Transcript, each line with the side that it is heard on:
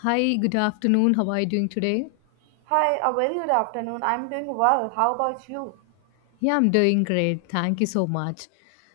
left: Hi, good afternoon. How are you doing today?
right: Hi, a very good afternoon. I'm doing well. How about you?
left: Yeah, I'm doing great. Thank you so much.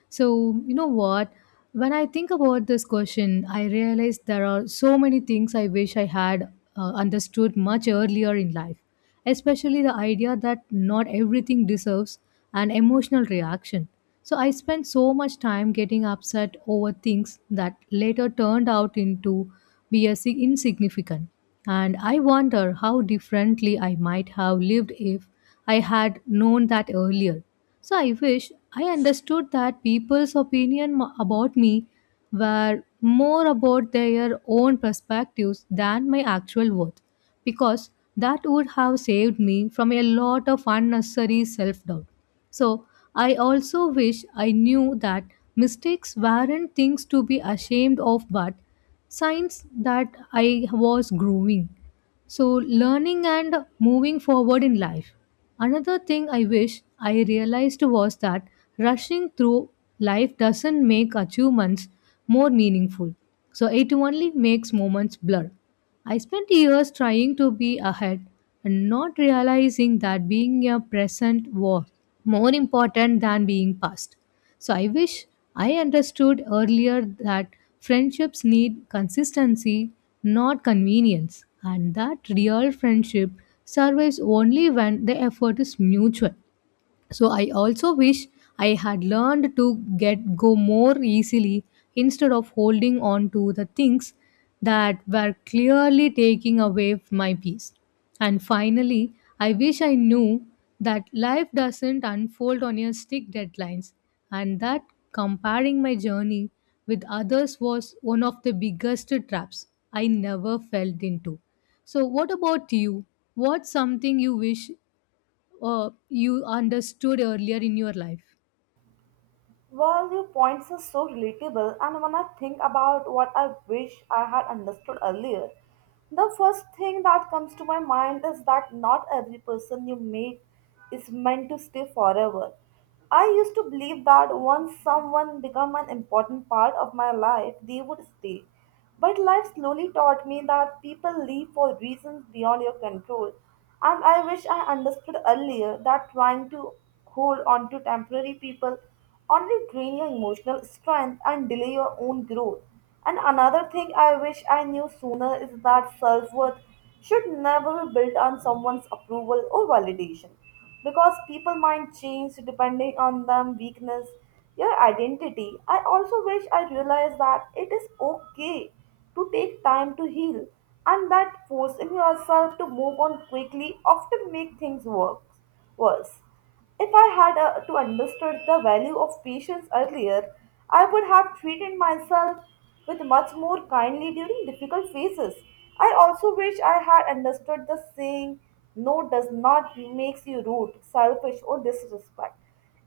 left: So, you know what? When I think about this question, I realize there are so many things I wish I had understood much earlier in life, especially the idea that not everything deserves an emotional reaction. So, I spent so much time getting upset over things that later turned out into be a insignificant. And I wonder how differently I might have lived if I had known that earlier. So I wish I understood that people's opinion about me were more about their own perspectives than my actual worth, because that would have saved me from a lot of unnecessary self doubt. So I also wish I knew that mistakes weren't things to be ashamed of, but signs that I was growing. So, learning and moving forward in life. Another thing I wish I realized was that rushing through life doesn't make achievements more meaningful. So, it only makes moments blur. I spent years trying to be ahead and not realizing that being a present was more important than being past. So I wish I understood earlier that friendships need consistency, not convenience, and that real friendship survives only when the effort is mutual. So I also wish I had learned to get go more easily instead of holding on to the things that were clearly taking away my peace. And finally, I wish I knew that life doesn't unfold on your strict deadlines, and that comparing my journey with others was one of the biggest traps I never fell into. So what about you? What's something you wish you understood earlier in your life?
right: Well, your points are so relatable, and when I think about what I wish I had understood earlier, the first thing that comes to my mind is that not every person you meet is meant to stay forever. I used to believe that once someone became an important part of my life, they would stay. But life slowly taught me that people leave for reasons beyond your control, and I wish I understood earlier that trying to hold on to temporary people only drain your emotional strength and delay your own growth. And another thing I wish I knew sooner is that self worth should never be built on someone's approval or validation, because people might change depending on them weakness your identity. I also wish I realized that it is okay to take time to heal, and that forcing yourself to move on quickly often make things work worse. If I had to understood the value of patience earlier, I would have treated myself with much more kindly during difficult phases. I also wish I had understood the saying, no does not makes you rude, selfish or disrespect.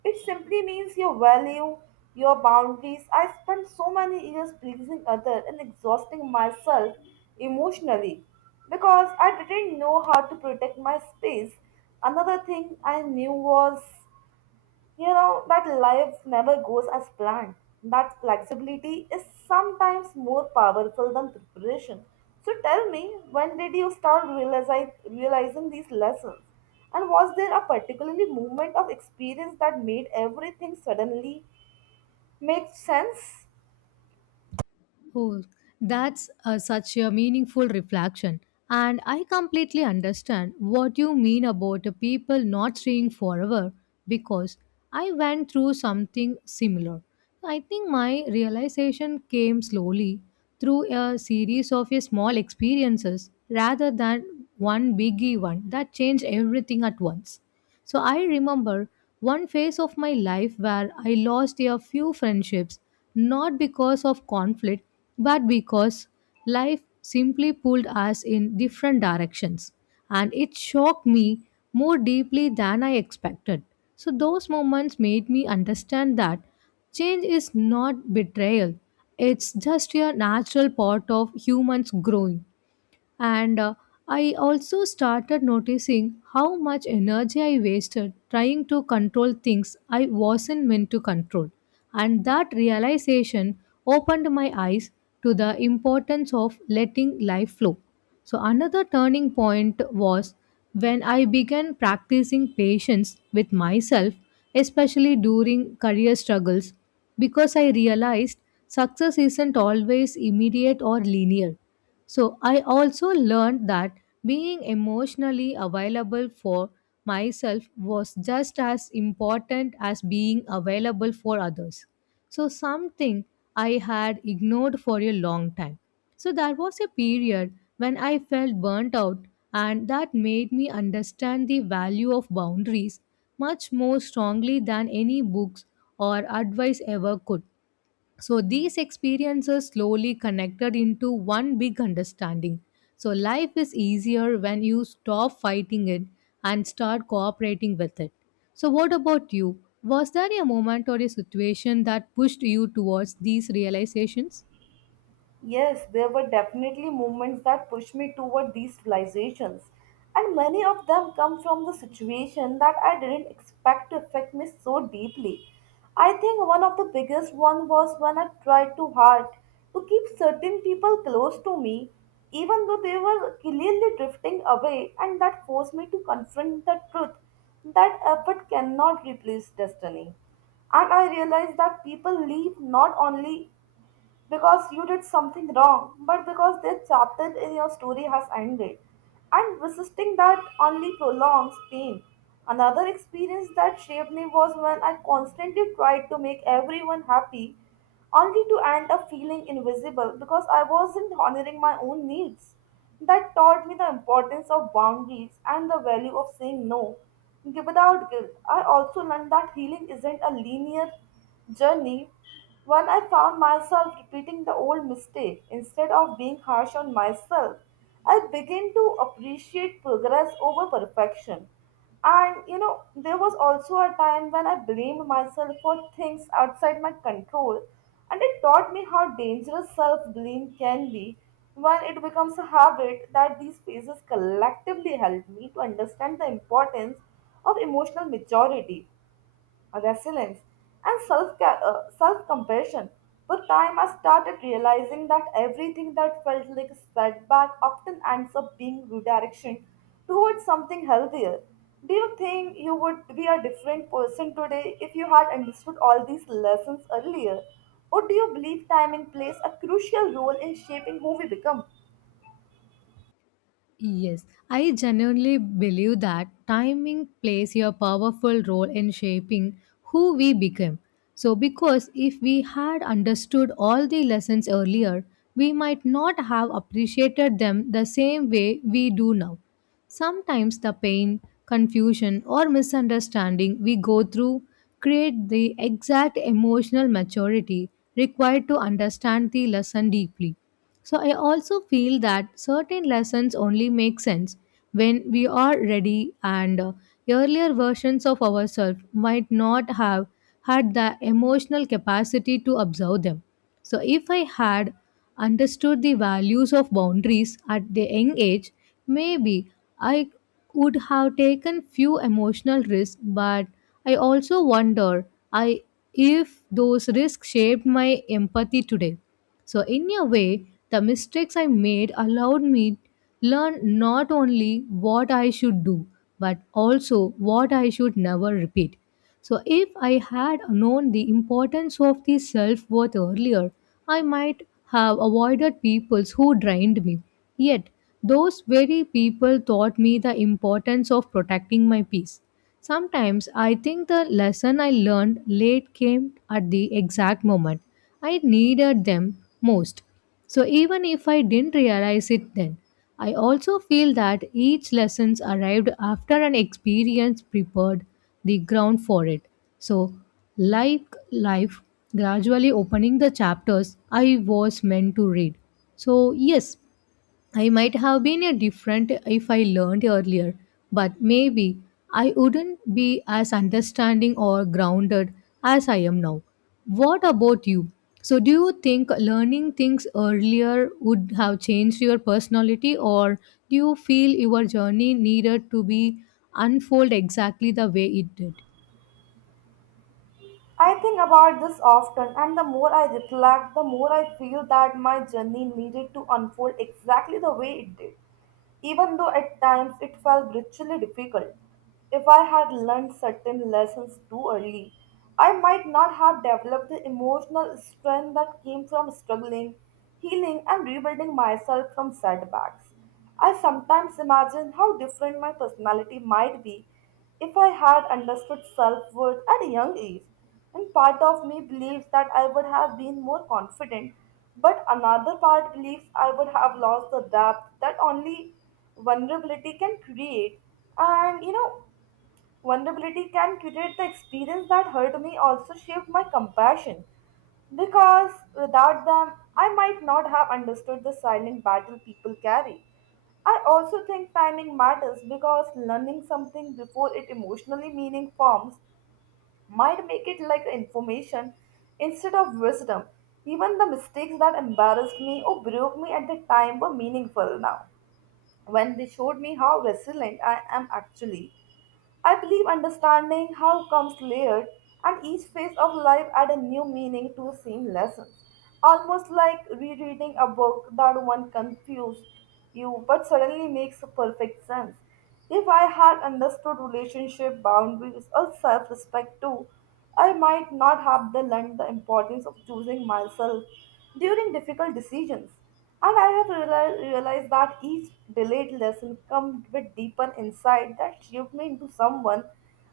right: It simply means your value, your boundaries. I spent so many years pleasing others and exhausting myself emotionally because I didn't know how to protect my space. Another thing I knew was, you know, that life never goes as planned. That flexibility is sometimes more powerful than preparation. So tell me, when did you start realizing these lessons? And was there a particularly moment of experience that made everything suddenly make sense?
left: Oh, that's such a meaningful reflection. And I completely understand what you mean about the people not staying forever because I went through something similar. I think my realization came slowly through a series of a small experiences rather than one biggie one that changed everything at once. So I remember one phase of my life where I lost a few friendships, not because of conflict, but because life simply pulled us in different directions. And it shocked me more deeply than I expected. So those moments made me understand that change is not betrayal, it's just a natural part of humans growing. And I also started noticing how much energy I wasted trying to control things I wasn't meant to control. And that realization opened my eyes to the importance of letting life flow. So, another turning point was when I began practicing patience with myself, especially during career struggles, because I realized success isn't always immediate or linear. So I also learned that being emotionally available for myself was just as important as being available for others. So something I had ignored for a long time. So there was a period when I felt burnt out and that made me understand the value of boundaries much more strongly than any books or advice ever could. So these experiences slowly connected into one big understanding. So life is easier when you stop fighting it and start cooperating with it. So what about you? Was there a moment or a situation that pushed you towards these realizations?
right: Yes, there were definitely movements that pushed me toward these realizations, and many of them come from the situation that I didn't expect to affect me so deeply. I think one of the biggest one was when I tried too hard to keep certain people close to me, even though they were clearly drifting away, and that forced me to confront the truth that effort cannot replace destiny. And I realized that people leave not only because you did something wrong, but because their chapter in your story has ended. And resisting that only prolongs pain. Another experience that shaped me was when I constantly tried to make everyone happy, only to end up feeling invisible because I wasn't honoring my own needs. That taught me the importance of boundaries and the value of saying no without guilt. I also learned that healing isn't a linear journey. When I found myself repeating the old mistake instead of being harsh on myself, I began to appreciate progress over perfection. And you know, there was also a time when I blamed myself for things outside my control, and it taught me how dangerous self blame can be when it becomes a habit, that these phases collectively helped me to understand the importance of emotional maturity, resilience, and self self compassion. With time, I started realizing that everything that felt like a setback often ends up being redirection towards something healthier. Do you think you would be a different person today if you had understood all these lessons earlier? Or do you believe time plays a crucial role in shaping who we become?
left: Yes, I genuinely believe that timing plays a powerful role in shaping who we become. So, because if we had understood all the lessons earlier, we might not have appreciated them the same way we do now. Sometimes the pain, confusion, or misunderstanding we go through create the exact emotional maturity required to understand the lesson deeply. So I also feel that certain lessons only make sense when we are ready, and earlier versions of ourselves might not have had the emotional capacity to observe them. So if I had understood the values of boundaries at the young age, maybe I would have taken few emotional risks, but I also wonder I if those risks shaped my empathy today. So in a way, the mistakes I made allowed me learn not only what I should do, but also what I should never repeat. So, if I had known the importance of the self worth earlier, I might have avoided peoples who drained me. Yet, those very people taught me the importance of protecting my peace. Sometimes I think the lesson I learned late came at the exact moment I needed them most. So, even if I didn't realize it then. I also feel that each lessons arrived after an experience prepared the ground for it. So, like life, gradually opening the chapters I was meant to read. So, yes, I might have been a different if I learned earlier, but maybe I wouldn't be as understanding or grounded as I am now. What about you? So, do you think learning things earlier would have changed your personality, or do you feel your journey needed to be unfold exactly the way it did?
right: I think about this often, and the more I reflect, the more I feel that my journey needed to unfold exactly the way it did, even though at times it felt brutally difficult. If I had learned certain lessons too early, I might not have developed the emotional strength that came from struggling, healing, and rebuilding myself from setbacks. I sometimes imagine how different my personality might be if I had understood self worth at a young age, and part of me believes that I would have been more confident, but another part believes I would have lost the depth that only vulnerability can create. And you know, vulnerability can curate the experience that hurt me, also shaped my compassion. Because without them, I might not have understood the silent battle people carry. I also think timing matters because learning something before it emotionally meaning forms might make it like information instead of wisdom. Even the mistakes that embarrassed me or broke me at the time were meaningful now. When they showed me how resilient I am actually, I believe understanding how comes layered, and each phase of life add a new meaning to the same lesson. Almost like rereading a book that one confused you but suddenly makes perfect sense. If I had understood relationship boundaries or self-respect too, I might not have the learned the importance of choosing myself during difficult decisions. And I have realized that each delayed lesson comes with deeper insight that shaped me into someone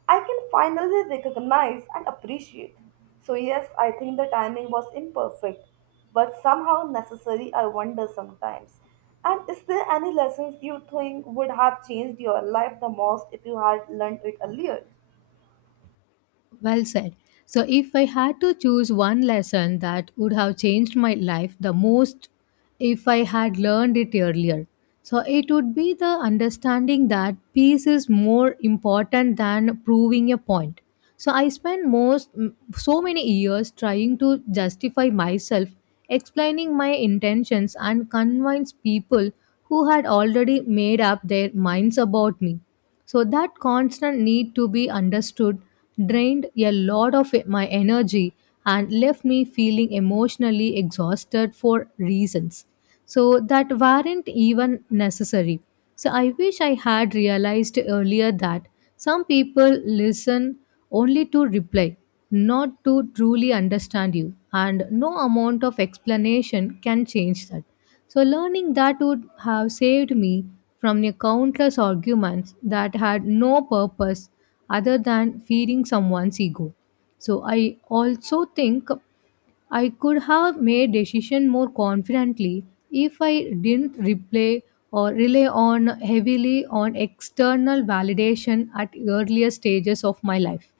right: I can finally recognize and appreciate. So, yes, I think the timing was imperfect, but somehow necessary, I wonder sometimes. And is there any lessons you think would have changed your life the most if you had learned it earlier?
left: Well said. So, if I had to choose one lesson that would have changed my life the most if I had learned it earlier, so it would be the understanding that peace is more important than proving a point. So, I spent so many years trying to justify myself, explaining my intentions, and convince people who had already made up their minds about me. So that constant need to be understood drained a lot of my energy and left me feeling emotionally exhausted for reasons. So that weren't even necessary. So I wish I had realized earlier that some people listen only to reply, not to truly understand you, and no amount of explanation can change that. So, learning that would have saved me from the countless arguments that had no purpose other than feeding someone's ego. So, I also think I could have made decision more confidently if I didn't replay or rely on heavily on external validation at earlier stages of my life.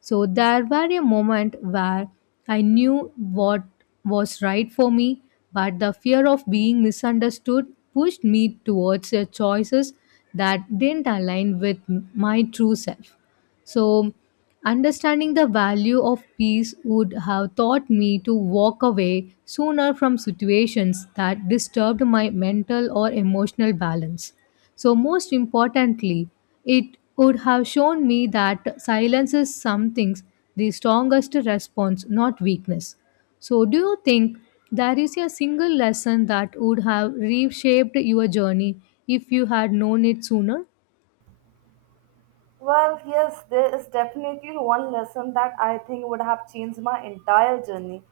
left: So there were a moment where I knew what was right for me, but the fear of being misunderstood pushed me towards the choices that didn't align with my true self. So, understanding the value of peace would have taught me to walk away sooner from situations that disturbed my mental or emotional balance. So, most importantly, it would have shown me that silence is something the strongest response, not weakness. So, do you think there is a single lesson that would have reshaped your journey if you had known it sooner?
right: Well, yes, there is definitely one lesson that I think would have changed my entire journey.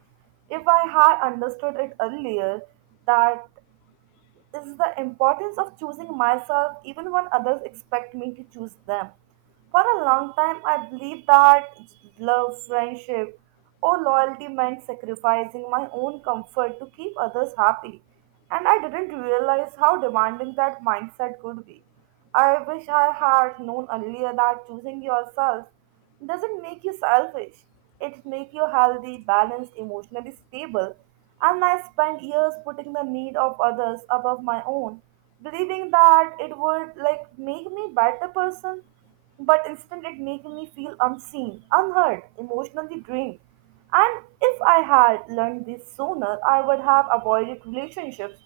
right: If I had understood it earlier, that is the importance of choosing myself even when others expect me to choose them. For a long time, I believed that love, friendship, or loyalty meant sacrificing my own comfort to keep others happy, and I didn't realize how demanding that mindset could be. I wish I had known earlier that choosing yourself doesn't make you selfish. It make you healthy, balanced, emotionally stable. And I spent years putting the need of others above my own, believing that it would like make me better person, but instead it making me feel unseen, unheard, emotionally drained. And if I had learned this sooner, I would have avoided relationships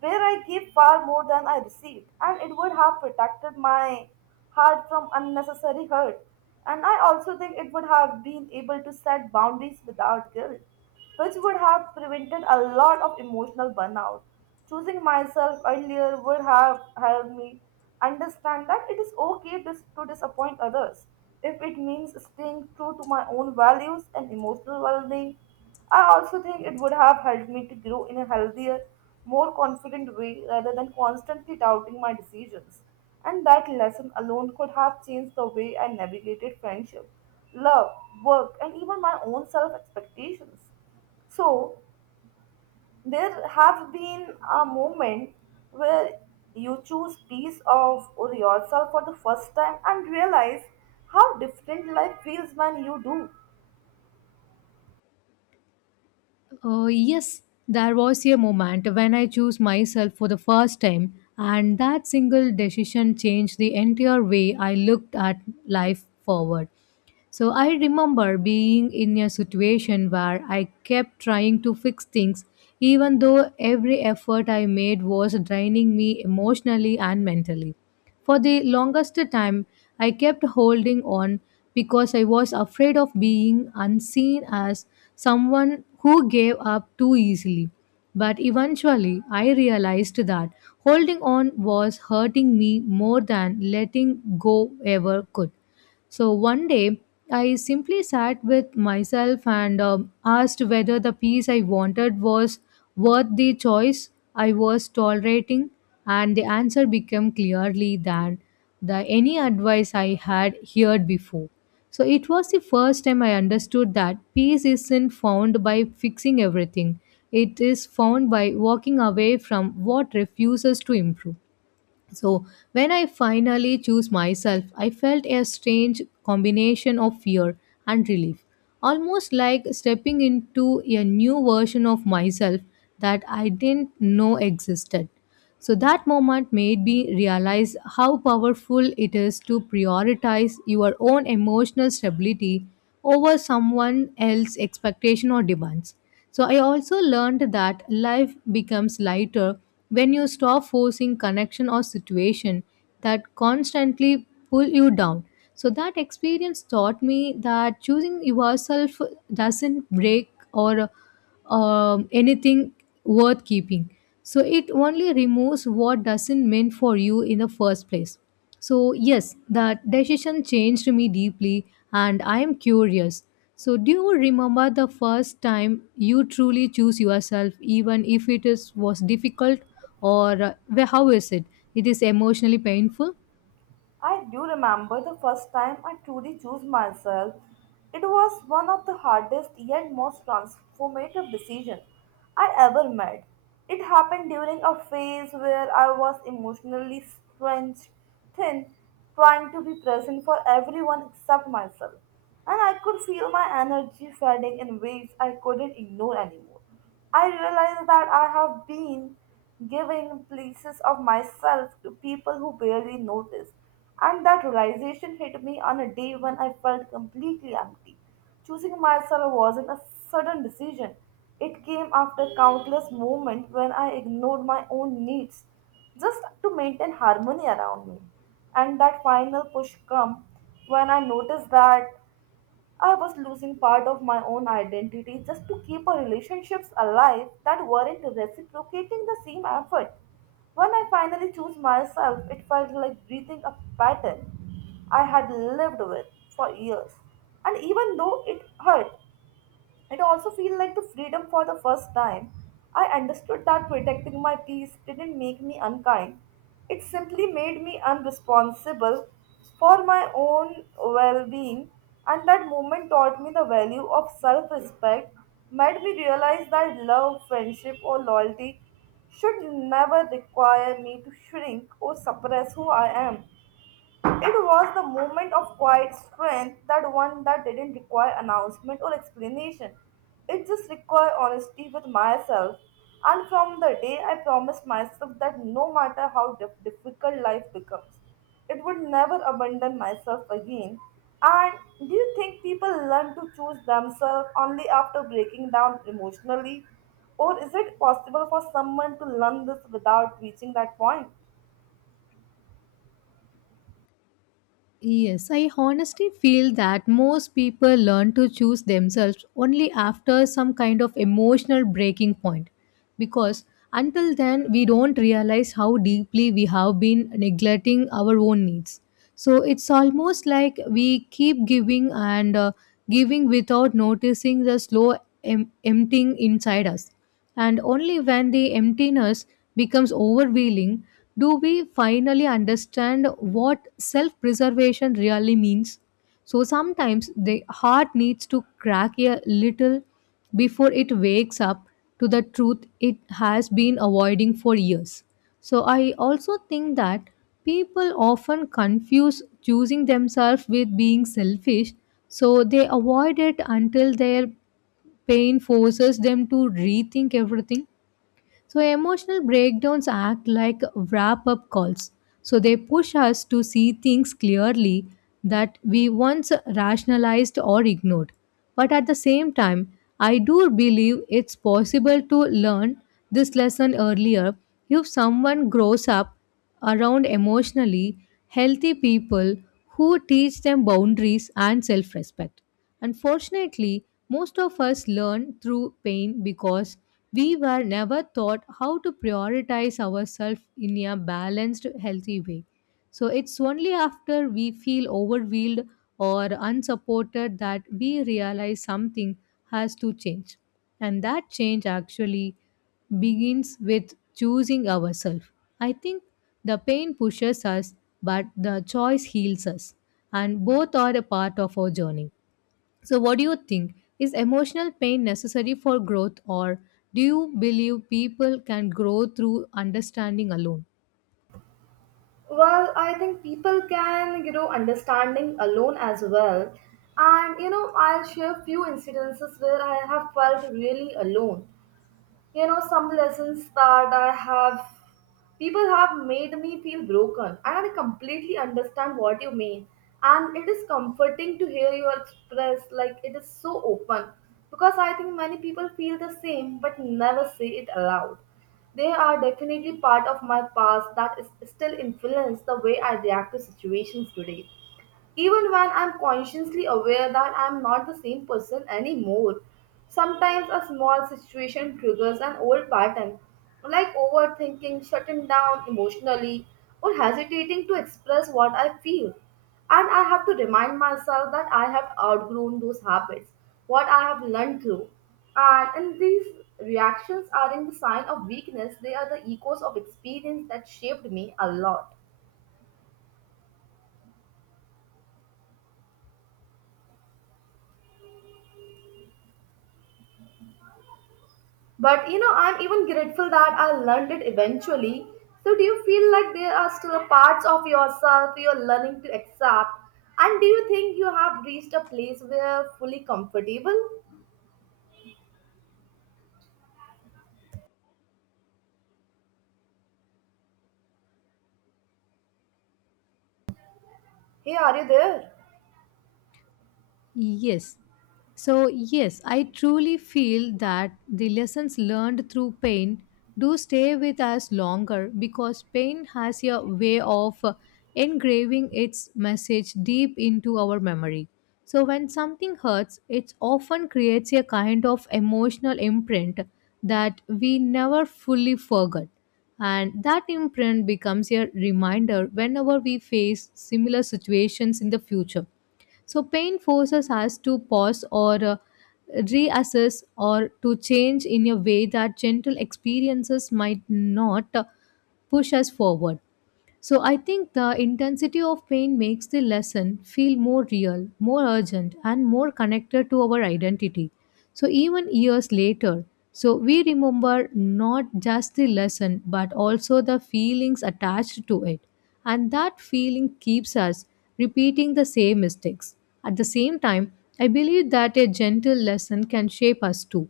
right: where I gave far more than I received, and it would have protected my heart from unnecessary hurt. And I also think it would have been able to set boundaries without guilt, which would have prevented a lot of emotional burnout. Choosing myself earlier would have helped me understand that it is okay to disappoint others if it means staying true to my own values and emotional well being. I also think it would have helped me to grow in a healthier, more confident way rather than constantly doubting my decisions. And that lesson alone could have changed the way I navigated friendship, love, work, and even my own self expectations. So, there have been a moment where you choose peace of or yourself for the first time and realize how different life feels when you do.
left: Yes, there was a moment when I chose myself for the first time, and that single decision changed the entire way I looked at life forward. So I remember being in a situation where I kept trying to fix things, even though every effort I made was draining me emotionally and mentally. For the longest time, I kept holding on because I was afraid of being unseen as someone who gave up too easily. But eventually, I realized that holding on was hurting me more than letting go ever could. So one day, I simply sat with myself and asked whether the peace I wanted was worth the choice I was tolerating, and the answer became clearly than the any advice I had heard before. So it was the first time I understood that peace isn't found by fixing everything. It is found by walking away from what refuses to improve. So, when I finally chose myself, I felt a strange combination of fear and relief, almost like stepping into a new version of myself that I didn't know existed. So, that moment made me realize how powerful it is to prioritize your own emotional stability over someone else's expectation or demands. So I also learned that life becomes lighter when you stop forcing connection or situation that constantly pull you down. So that experience taught me that choosing yourself doesn't break or anything worth keeping. So it only removes what doesn't mean for you in the first place. So yes, that decision changed me deeply and I am curious. So do you remember the first time you truly choose yourself even if it is was difficult or how is it? It is emotionally painful?
right: I do remember the first time I truly chose myself. It was one of the hardest yet most transformative decisions I ever made. It happened during a phase where I was emotionally stretched thin, trying to be present for everyone except myself, and I could feel my energy fading in ways I couldn't ignore anymore. I realize that I have been giving pieces of myself to people who barely notice, and that realization hit me on a day when I felt completely empty. Choosing myself wasn't a sudden decision, it came after countless moments when I ignored my own needs just to maintain harmony around me. And that final push come when I noticed that I was losing part of my own identity just to keep a relationships alive that weren't reciprocating the same effort. When I finally chose myself, it felt like breathing a pattern I had lived with for years. And even though it hurt, it also feels like the freedom for the first time. I understood that protecting my peace didn't make me unkind. It simply made me unresponsible for my own well being, and that moment taught me the value of self respect, made me realize that love, friendship, or loyalty should never require me to shrink or suppress who I am. It was the moment of quiet strength, that one that didn't require announcement or explanation. It just required honesty with myself. And from the day I promised myself that no matter how difficult life becomes, it would never abandon myself again. And do you think people learn to choose themselves only after breaking down emotionally? Or is it possible for someone to learn this without reaching that point?
left: Yes, I honestly feel that most people learn to choose themselves only after some kind of emotional breaking point. Because until then, we don't realize how deeply we have been neglecting our own needs. So it's almost like we keep giving and giving without noticing the slow emptying inside us, and only when the emptiness becomes overwhelming do we finally understand what self preservation really means. So sometimes the heart needs to crack a little before it wakes up to the truth it has been avoiding for years. So I also think that people often confuse choosing themselves with being selfish, so they avoid it until their pain forces them to rethink everything. So, emotional breakdowns act like wrap up calls. So, they push us to see things clearly that we once rationalized or ignored. But at the same time, I do believe it's possible to learn this lesson earlier if someone grows up around emotionally healthy people who teach them boundaries and self respect. Unfortunately, most of us learn through pain because we were never taught how to prioritize ourselves in a balanced, healthy way. So it's only after we feel overwhelmed or unsupported that we realize something has to change. And that change actually begins with choosing ourselves. I think the pain pushes us, but the choice heals us. And both are a part of our journey. So, what do you think? Is emotional pain necessary for growth, or do you believe people can grow through understanding alone?
right: Well, I think people can, you know, understanding alone as well. I'll share few incidences where I have felt really alone, some lessons that I have people have made me feel broken, and I completely understand what you mean. And it is comforting to hear you express, like it is so open, because I think many people feel the same but never say it aloud. They are definitely part of my past that is still influence the way I react to situations today, even when I'm consciously aware that I'm not the same person anymore. Sometimes a small situation triggers an old pattern, like overthinking, shutting down emotionally, or hesitating to express what I feel. And I have to remind myself that I have outgrown those habits, what I have learned through. And these reactions aren't the sign of weakness, they are the echoes of experience that shaped me a lot. I'm even grateful that I learned it eventually. So, do you feel like there are still parts of yourself you're learning to accept? And do you think you have reached a place where you're fully comfortable? Hey, are you there?
left: Yes. So, yes, I truly feel that the lessons learned through pain do stay with us longer because pain has a way of engraving its message deep into our memory. So, when something hurts, it often creates a kind of emotional imprint that we never fully forget. And that imprint becomes a reminder whenever we face similar situations in the future. So, pain forces us to pause or reassess or to change in a way that gentle experiences might not push us forward. So I think the intensity of pain makes the lesson feel more real, more urgent, and more connected to our identity. So even years later, so we remember not just the lesson but also the feelings attached to it. And that feeling keeps us repeating the same mistakes. At the same time, I believe that a gentle lesson can shape us too.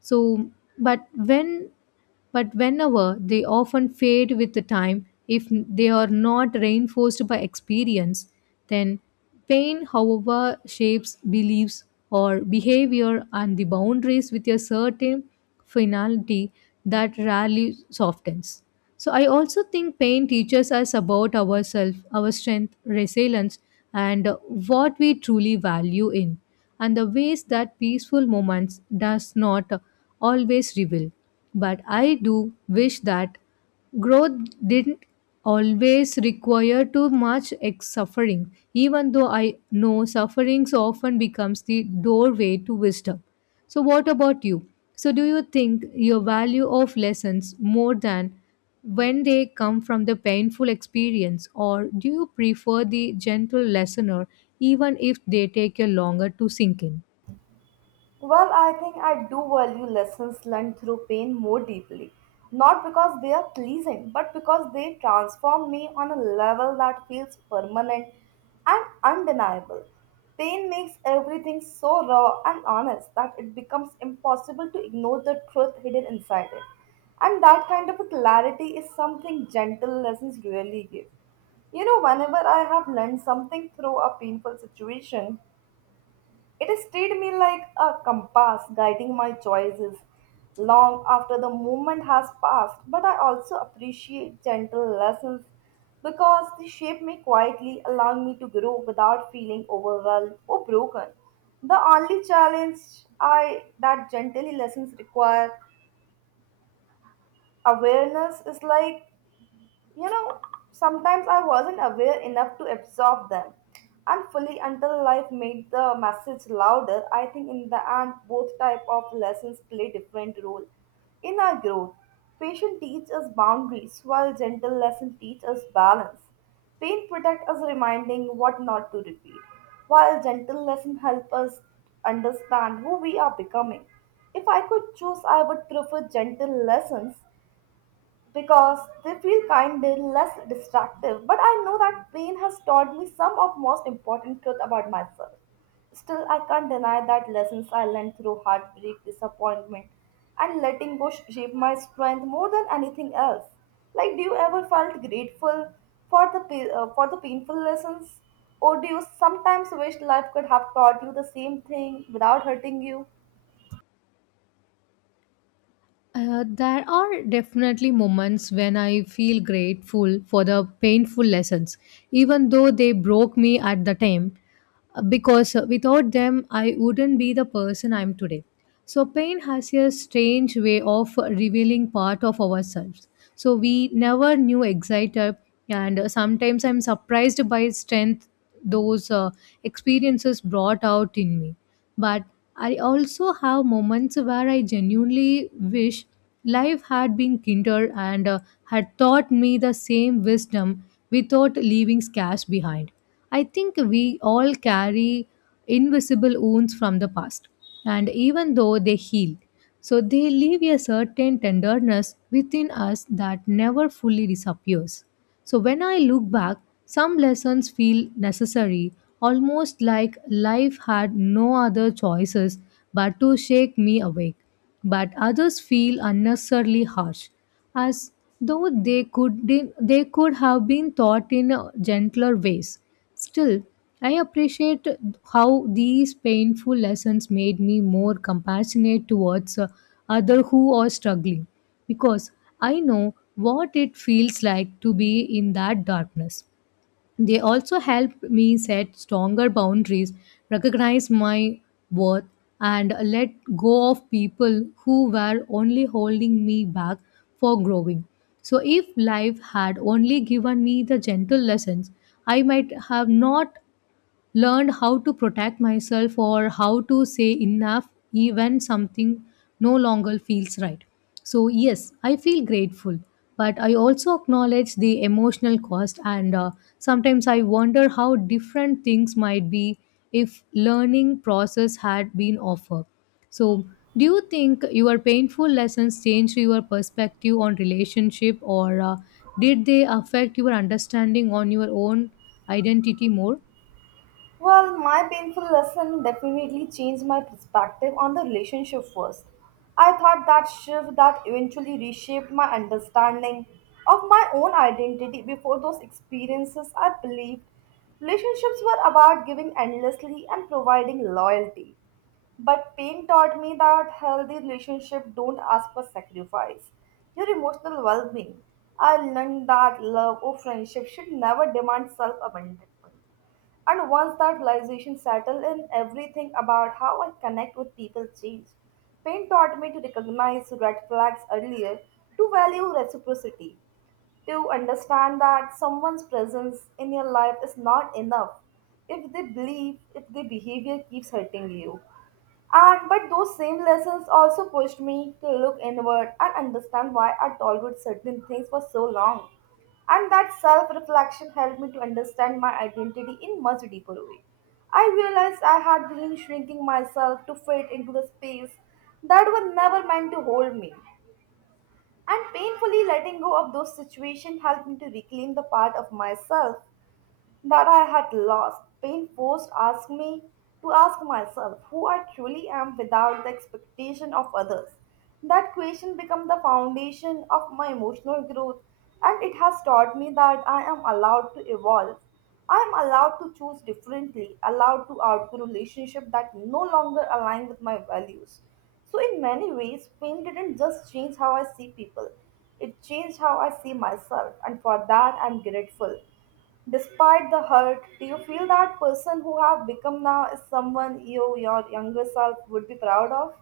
left: So, but when but whenever they often fade with the time if they are not reinforced by experience, then pain however shapes beliefs or behavior and the boundaries with a certain finality that rarely softens. So I also think pain teaches us about ourselves, our strength, resilience, and what we truly value in, and the ways that peaceful moments does not always reveal. But I do wish that growth didn't always require too suffering, even though I know sufferings often becomes the doorway to wisdom. So, what about you? So, do you think your value of lessons more than when they come from the painful experience, or do you prefer the gentle lessoner even if they take a longer to sink in?
right: Well, I think I do value lessons learned through pain more deeply. Not because they are pleasing, but because they transform me on a level that feels permanent and undeniable. Pain makes everything so raw and honest that it becomes impossible to ignore the truth hidden inside it. And that kind of a clarity is something gentle lessons really give. Whenever I have learned something through a painful situation, it stayed me like a compass guiding my choices long after the moment has passed. But I also appreciate gentle lessons because they shape me quietly, allowing me to grow without feeling overwhelmed or broken. The only challenge I that gentle lessons require awareness is you know, sometimes I wasn't aware enough to absorb them, and fully until life made the message louder. I think in the end, both type of lessons play different role in our growth. Patient teach us boundaries, while gentle lesson teach us balance. Pain protect us, reminding what not to repeat, while gentle lesson help us understand who we are becoming. If I could choose, I would prefer gentle lessons because they feel kinder, less distractive. But I know that pain has taught me some of most important truth about myself. Still, I can't deny that lessons I learned through heartbreak, disappointment, and letting go shape my strength more than anything else. Like, do you ever felt grateful for the painful lessons, or do you sometimes wish life could have taught you the same thing without hurting you?
left: There are definitely moments when I feel grateful for the painful lessons, even though they broke me at the time. Because without them, I wouldn't be the person I am today. So, pain has a strange way of revealing part of ourselves. So, we never knew excited, and sometimes I'm surprised by strength those experiences brought out in me. But I also have moments where I genuinely wish life had been kinder and had taught me the same wisdom without leaving scars behind. I think we all carry invisible wounds from the past, and even though they heal, so they leave a certain tenderness within us that never fully disappears. So when I look back, some lessons feel necessary, almost like life had no other choices but to shake me awake, but others feel unnecessarily harsh as though they could have been taught in gentler ways. Still, I appreciate how these painful lessons made me more compassionate towards other who are struggling, because I know what it feels like to be in that darkness. They also helped me set stronger boundaries, recognize my worth, and let go of people who were only holding me back for growing. So, if life had only given me the gentle lessons, I might have not learned how to protect myself or how to say enough even something no longer feels right. So yes, I feel grateful, but I also acknowledge the emotional cost, and sometimes I wonder how different things might be if learning process had been offered. So, do you think your painful lessons changed your perspective on relationship, or did they affect your understanding on your own identity more?
right: Well, my painful lesson definitely changed my perspective on the relationship first. I thought that shift that eventually reshaped my understanding of my own identity before those experiences I believed relationships were about giving endlessly and providing loyalty. But pain taught me that healthy relationships don't ask for sacrifice. Your emotional well being. I learned that love or friendship should never demand self abandonment. And once that realization settled in, everything about how I connect with people changed. Pain taught me to recognize red flags earlier, to value reciprocity, to understand that someone's presence in your life is not enough if they believe, if their behavior keeps hurting you. And but those same lessons also pushed me to look inward and understand why I tolerated certain things for so long. And that self-reflection helped me to understand my identity in much deeper way. I realized I had been shrinking myself to fit into the space that was never meant to hold me, and painfully letting go of those situations helped me to reclaim the part of myself that I had lost. Pain forced asked me to ask myself who I truly am without the expectation of others. That question became the foundation of my emotional growth, and it has taught me that I am allowed to evolve. I am allowed to choose differently, allowed to outgrow relationships that no longer align with my values. So, in many ways, pain didn't just change how I see people, it changed how I see myself, and for that, I'm grateful. Despite the hurt, do you feel that person who have become now is someone you, your younger self, would be proud of?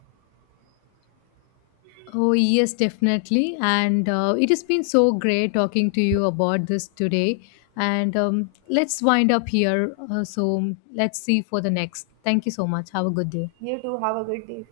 left: Oh, yes, definitely. And it has been so great talking to you about this today. And let's wind up here. So let's see for the next. Thank you so much. Have a good day.
right: You too. Have a good day.